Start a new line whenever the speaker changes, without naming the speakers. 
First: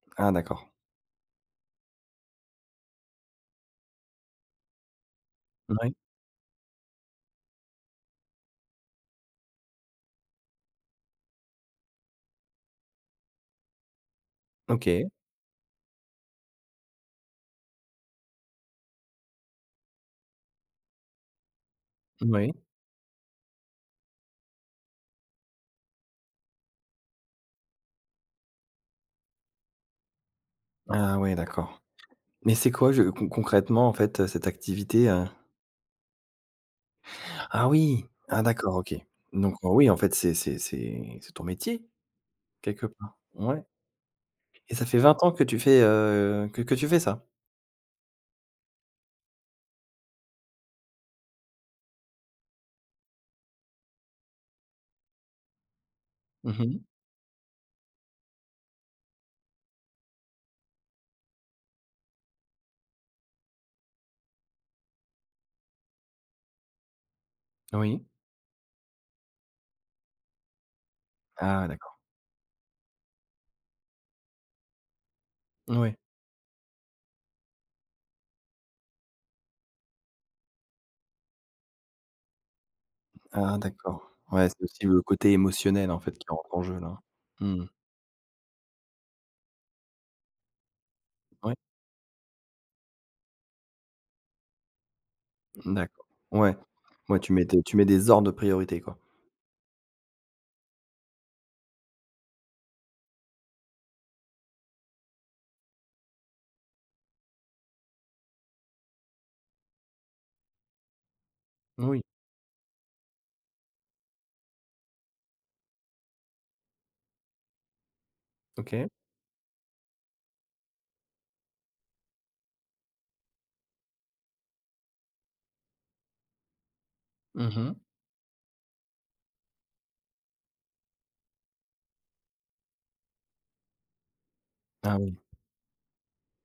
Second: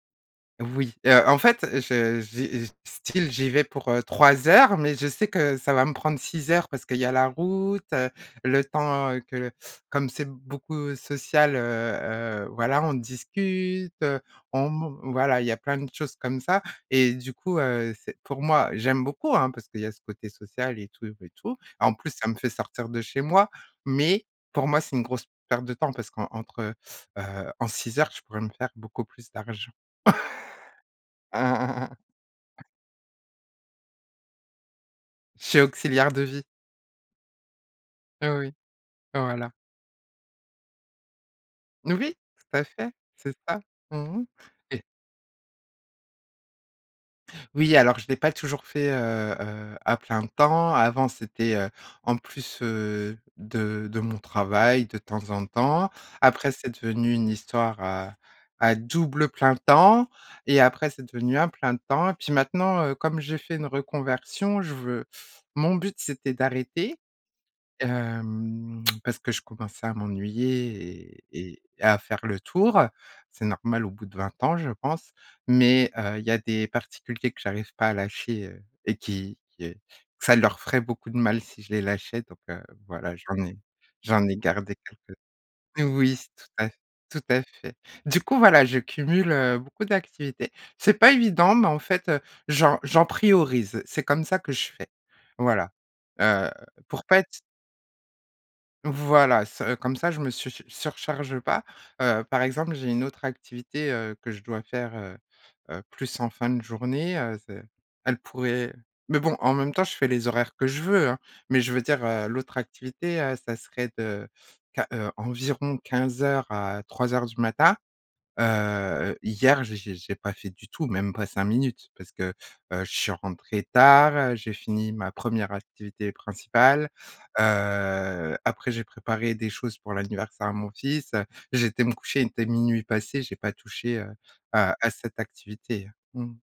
Ah, d'accord.
Oui, heu, en fait, je j'y je style j'y vais pour, heu, 3 heures, mais je sais que ça va
Ouais.
me prendre 6 heures parce qu'il y a la route, heu, le temps que le comme c'est beaucoup social, heu, heu, voilà, on discute, heu, on man
OK.
voilà, il y a plein de choses comme ça et du coup, heu, c'est, pour moi j'aime beaucoup, hein, parce qu'il y a ce côté social et tout et tout. En plus, ça me fait
Moui.
sortir de chez moi, mais, pour moi, c'est une grosse perte de temps parce qu'entre heu, en 6 heures, je pourrais me faire beaucoup plus d'argent.
Ah, ouais, d'accord. Mais c'est quoi, je con concrètement en fait, heu, cette activité, heu?
Je suis auxiliaire de vie.
Ah, oui,
Heu,
ah,
oui.
d'accord OK.
Voilà.
Donc, heu, oui, en fait, c'est c'est c'est c'est ton métier
Oui, tout à
quelque
fait,
part.
c'est ça.
Ouais.
Mmh mh.
Et
Et
ça fait 20 ans que tu fais, heu que que tu fais ça?
Oui, alors je l'ai pas toujours fait, heu, heu à plein temps. Avant, c'était, heu, en plus, heu, de de mon travail, de temps en temps. Après,
Mmh
c'est
mh.
devenu une histoire à à double plein temps et après, c'est devenu un plein temps. Et puis maintenant, heu, comme j'ai fait une reconversion, je veux mon but, c'était d'arrêter,
Oui.
hem, parce que je commençais à m'ennuyer et
Ah
et-et
d'accord.
à faire le tour. C'est normal au bout de 20 ans je pense, mais,
Oui.
heu, il y a des particuliers que j'arrive pas à lâcher, heu et qui, heu ça leur ferait beaucoup de mal si je les lâchais donc, heu, voilà j'en
Ah
ai
d'accord,
j'en ai
ouais, c'est
gardé
aussi le
quelques
côté
Oui,
émotionnel en fait
oui,
qui
c'est tout
rentre en
à f
jeu là.
tout à
Mmh.
fait. Du coup voilà, je cumule, heu, beaucoup d'activités. C'est pas
Ouais.
évident, mais en fait, j'en j'en priorise, c'est comme ça que je fais, voilà,
Mmh d'accord.
heu,
Ouais,
pour
ouais,
pas
tu
être
mets tes tu mets des ordres de priorité, quoi.
Voilà, ça comme ça je me su surcharge pas. Heu, par exemple, j'ai une autre activité, heu, que je dois faire, heu, heu plus en fin de journée, heu, ce elle pourrait mais bon, en même temps je fais les horaires que je veux, hein, mais je veux
Moui.
dire, heu, l'autre activité, heu, ça serait de, quin heu environ 15:00 à 03:00 du matin. Heu,
OK.
heu, hier, j'ai j'ai j'ai pas fait du tout, même pas 5 minutes, parce que, heu, je suis rentrée tard, j'ai fini ma 1re activité principale,
Mmh mh.
heu, après j'ai préparé des choses pour l'anniversaire à mon fils. J'ai été me coucher, il était 00:00 passé, j'ai pas touché, heu, à à
Ah
cette
oui.
activité. Mmh.